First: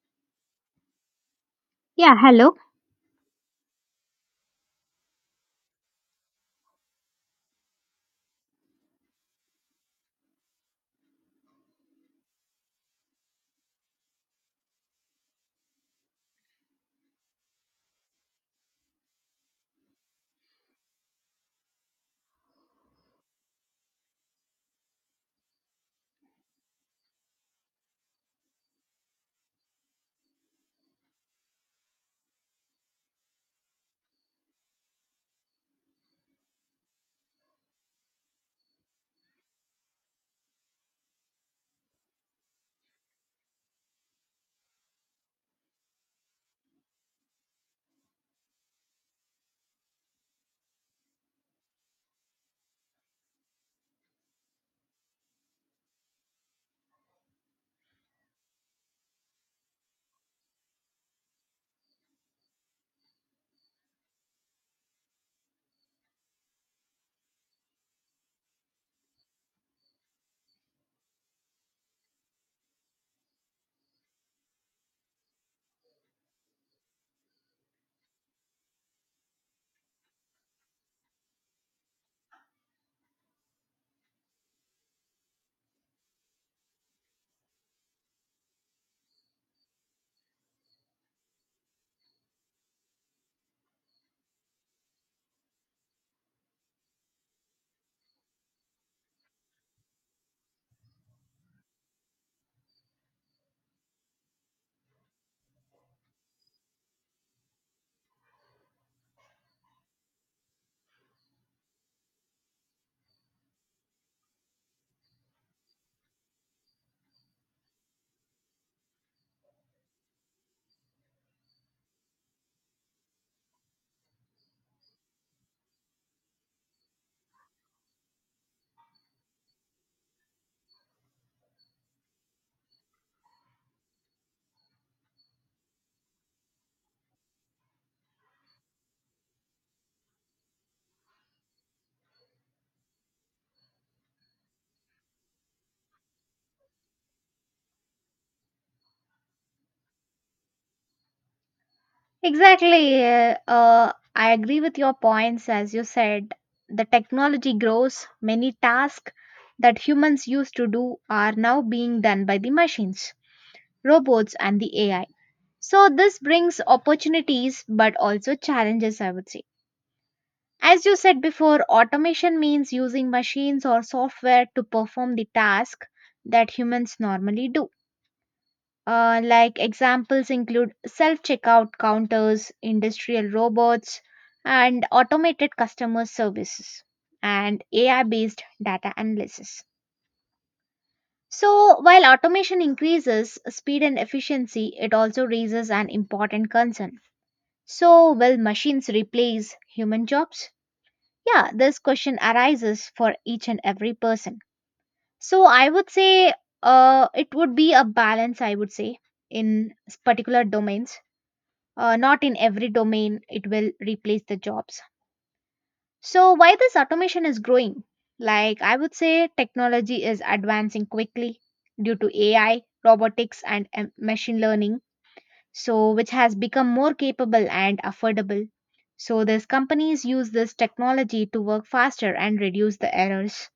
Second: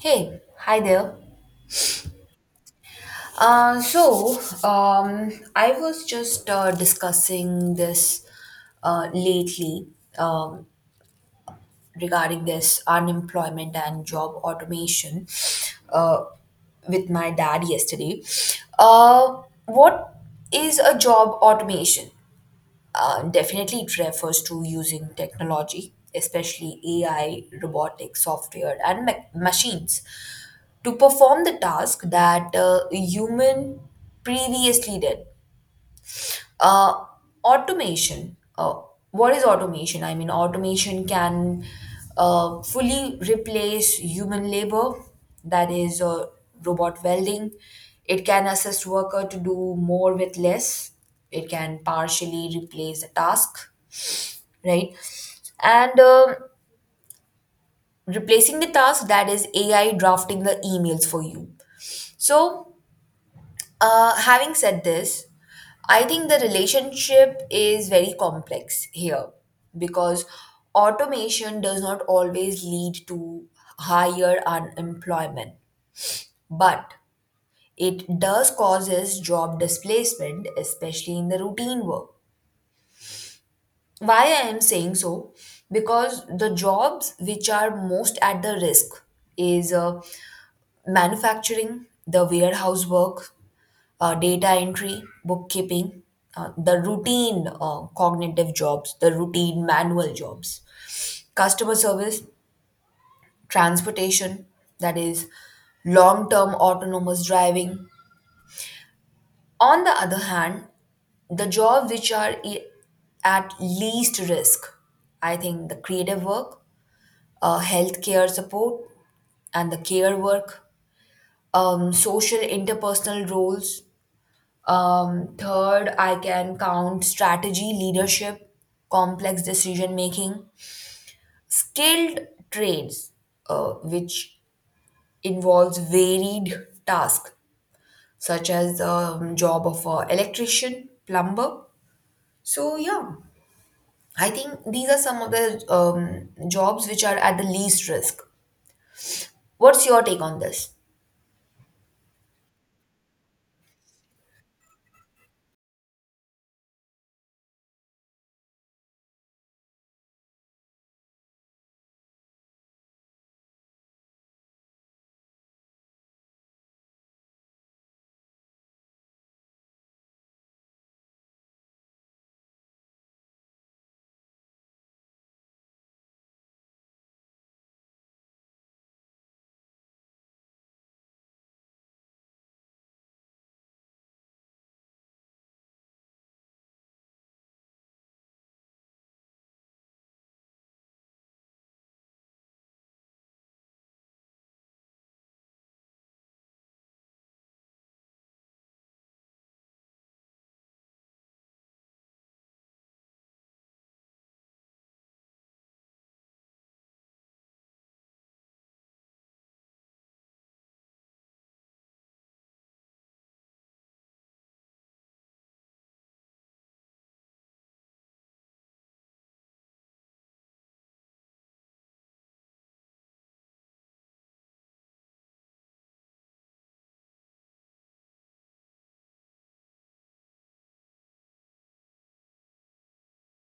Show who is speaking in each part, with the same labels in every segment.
Speaker 1: Hey, hi there.
Speaker 2: Yeah, hello.
Speaker 1: Uh, so, I was just discussing this lately, um, regarding this unemployment and job automation, uh, with my dad yesterday. What is a job automation? Definitely, it refers to using technology, especially AI, robotics, software, and machines, to perform the task that a human previously did. Uh, automation. What is automation? I mean, automation can fully replace human labor, that is, robot welding. It can assist worker to do more with less. It can partially replace the task, right? And Replacing the task, that is AI drafting the emails for you. So, having said this, I think the relationship is very complex here because automation does not always lead to higher unemployment, but it does causes job displacement, especially in the routine work. Why I am saying so? Because the jobs which are most at the risk is manufacturing, the warehouse work, data entry, bookkeeping, the routine cognitive jobs, the routine manual jobs, customer service, transportation, that is long term autonomous driving. On the other hand, the jobs which are at least risk, I think the creative work, healthcare support and the care work, social interpersonal roles. Third, I can count strategy, leadership, complex decision making, skilled trades, which involves varied tasks such as the job of an electrician, plumber. So, yeah, I think these are some of the jobs which are at the least risk. What's your take on this?
Speaker 2: Exactly. I agree with your points. As you said, the technology grows. Many tasks that humans used to do are now being done by the machines, robots, and the AI. So this brings opportunities but also challenges, I would say. As you said before, automation means using machines or software to perform the task that humans normally do. Like examples include self checkout counters, industrial robots, and automated customer services, and AI based data analysis. So while automation increases speed and efficiency, it also raises an important concern. So will machines replace human jobs? Yeah, this question arises for each and every person. So I would say it would be a balance, I would say, in particular domains. Not in every domain it will replace the jobs. So why this automation is growing? Like, I would say technology is advancing quickly due to AI, robotics, and machine learning, so which has become more capable and affordable. So these companies use this technology to work faster and reduce the errors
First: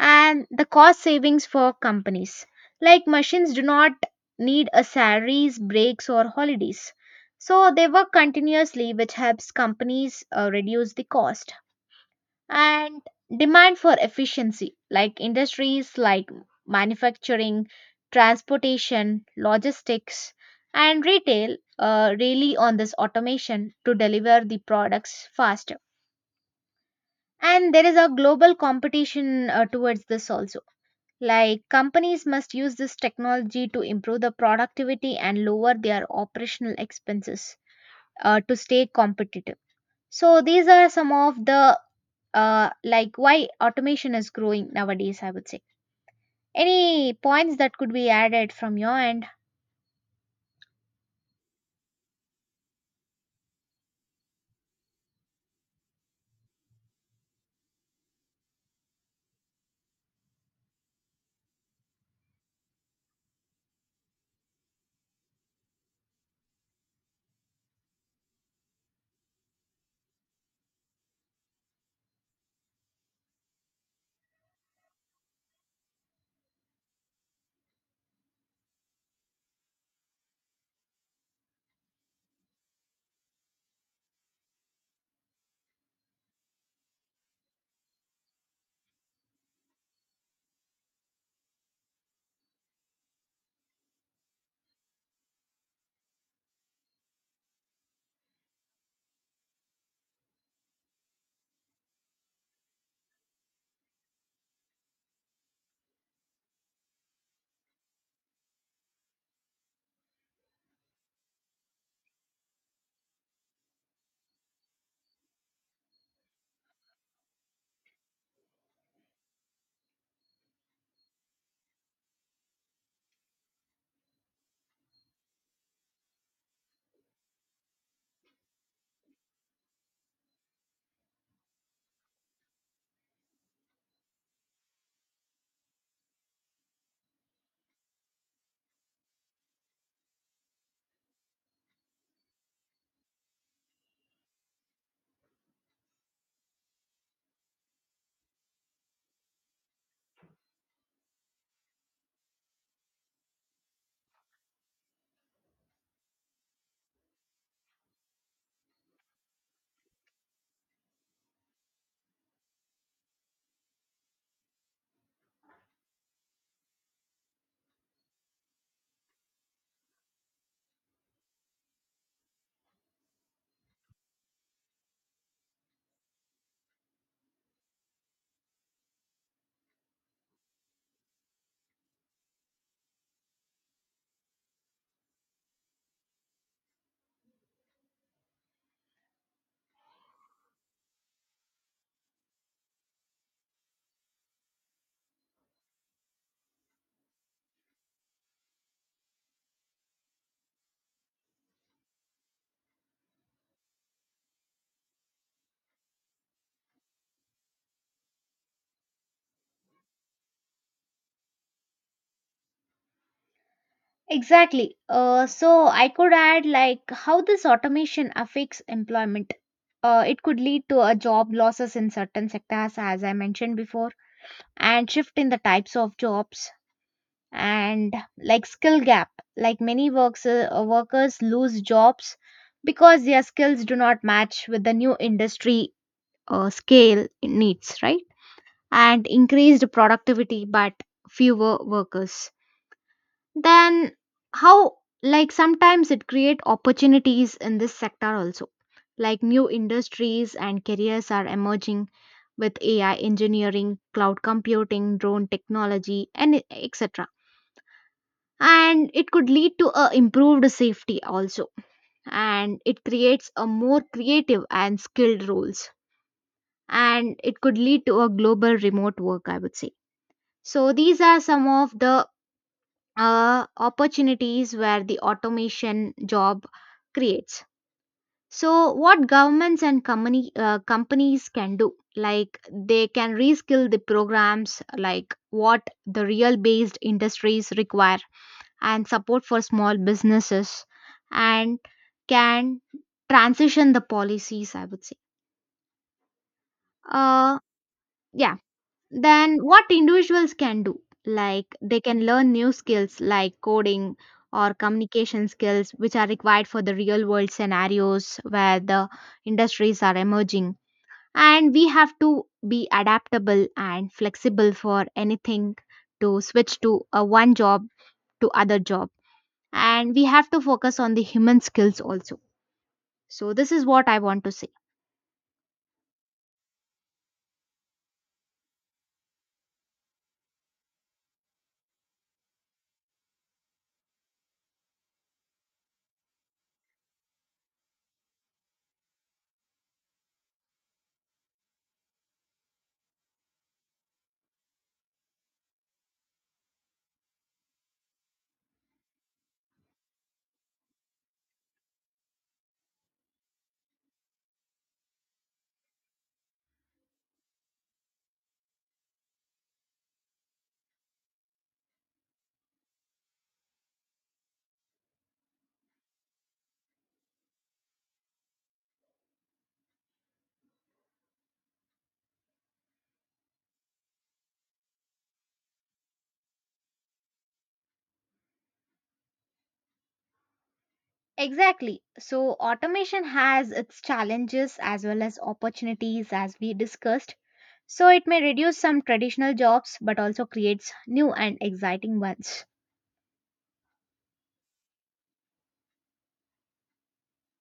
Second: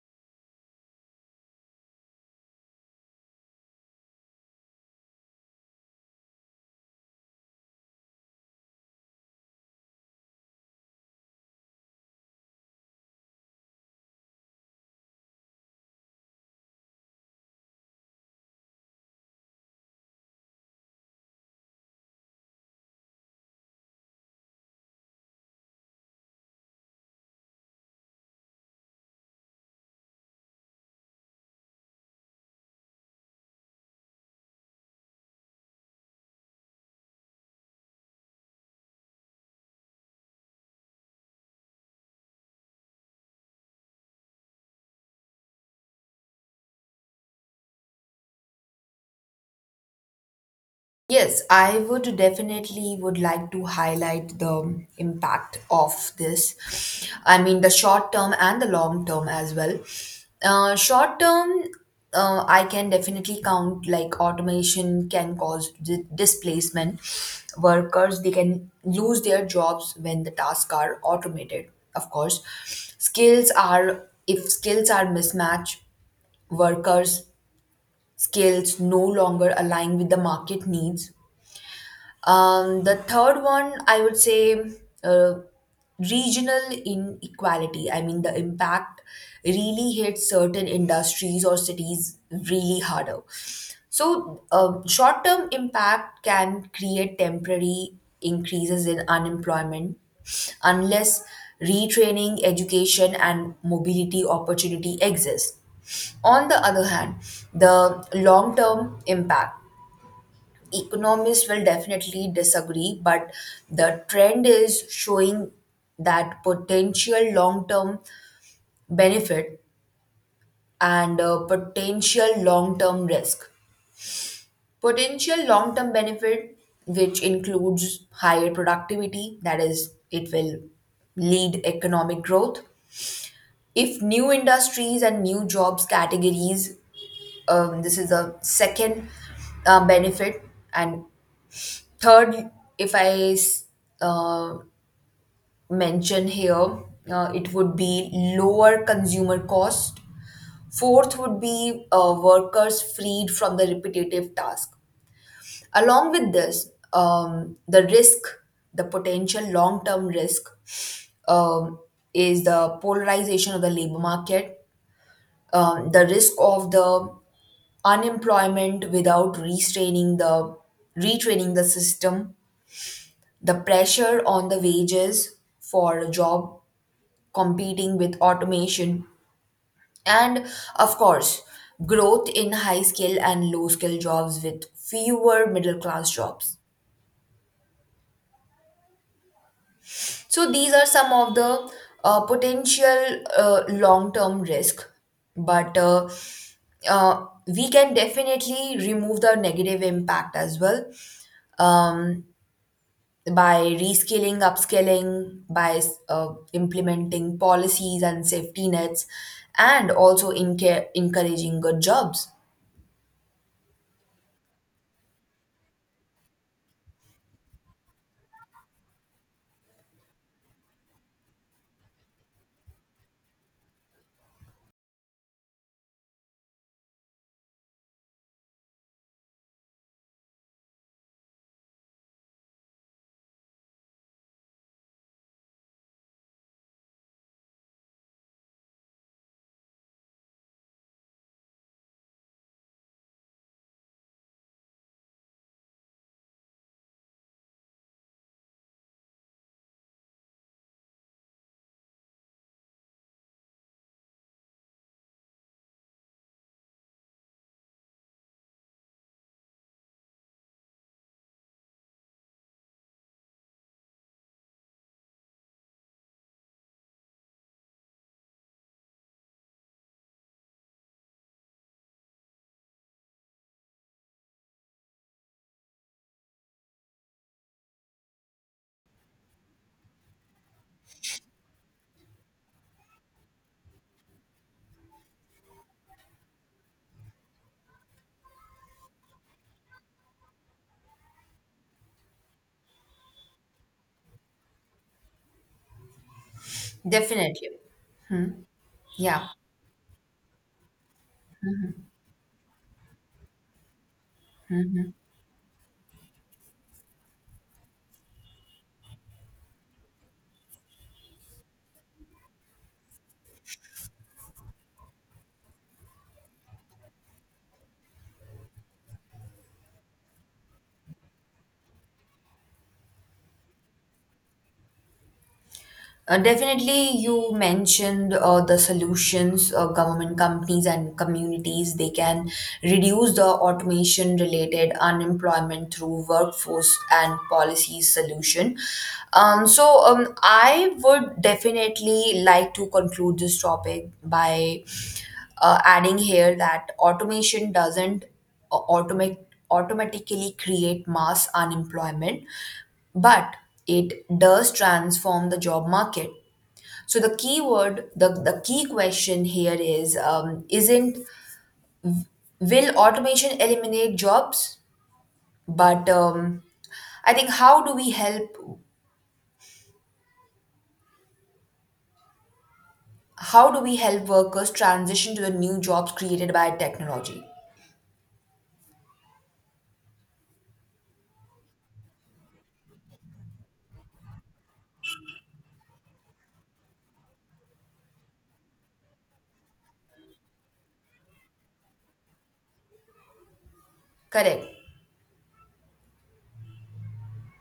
Speaker 2: and the cost savings for companies. Like machines do not need a salaries, breaks or holidays. So they work continuously which helps companies reduce the cost and demand for efficiency like industries like manufacturing, transportation, logistics and retail really on this automation to deliver the products faster, and there is a global competition towards this also, like companies must use this technology to improve the productivity and lower their operational expenses to stay competitive. So these are some of the like why automation is growing nowadays, I would say. Any points that could be added from your end?
Speaker 1: Yes, I would definitely would like to highlight the impact of this. I mean, the short term and the long term as well. Short term, I can definitely count like automation can cause displacement. Workers, they can lose their jobs when the tasks are automated. Of course, skills are, if skills are mismatched, workers' skills no longer align with the market needs. The third one, I would say, uh, regional inequality. I mean, the impact really hits certain industries or cities really harder. So, short term impact can create temporary increases in unemployment unless retraining, education, and mobility opportunity exist. On the other hand, the long term impact, economists will definitely disagree, but the trend is showing that potential long term benefit and potential long term risk. Potential long term benefit, which includes higher productivity, that is, it will lead economic growth. If new industries and new jobs categories, this is the second benefit, and third, if I s- uh, mention here, it would be lower consumer cost. Fourth would be workers freed from the repetitive task. Along with this, the risk, the potential long term risk, um, is the polarization of the labor market, the risk of the unemployment without restraining the retraining the system. The pressure on the wages for a job competing with automation, and of course, growth in high skill and low skill jobs with fewer middle class jobs. So these are some of the potential long term risk, but we can definitely remove the negative impact as well. Um, by reskilling, upskilling, by implementing policies and safety nets, and also encouraging good jobs.
Speaker 2: Exactly. So I could add like how this automation affects employment. It could lead to a job losses in certain sectors, as I mentioned before, and shift in the types of jobs, and like skill gap, like many workers lose jobs because their skills do not match with the new industry, scale needs, right? And increased productivity but fewer workers. Then how, like sometimes it create opportunities in this sector also, like new industries and careers are emerging with AI engineering, cloud computing, drone technology and etc. And it could lead to a improved safety also, and it creates a more creative and skilled roles, and it could lead to a global remote work, I would say. So these are some of the opportunities where the automation job creates. So what governments and companies can do, like they can reskill the programs like what the real based industries require and support for small businesses and can transition the policies, I would say. Uh,
Speaker 1: Definitely.
Speaker 2: yeah.
Speaker 1: Yeah.
Speaker 2: Then what individuals can do? Like they can learn new skills like coding or communication skills, which are required for the real world scenarios where the industries are emerging. And we have to be adaptable and flexible for anything to switch to a one job to other job, and we have to focus on the human skills also. So this is what I want to say.
Speaker 1: Definitely, you mentioned the solutions, government companies and communities, they can reduce the automation related unemployment through workforce and policy solution. So I would definitely like to conclude this topic by adding here that automation doesn't au- automa- automatically create mass unemployment, but it does transform the job market. So the key word, the key question here is, isn't, will automation eliminate jobs? But I think, how do we help workers transition to the new jobs created by technology?
Speaker 2: Exactly. So automation has its challenges as well as opportunities, as we discussed. So it may reduce some traditional jobs but also creates new and exciting ones.
Speaker 1: Correct.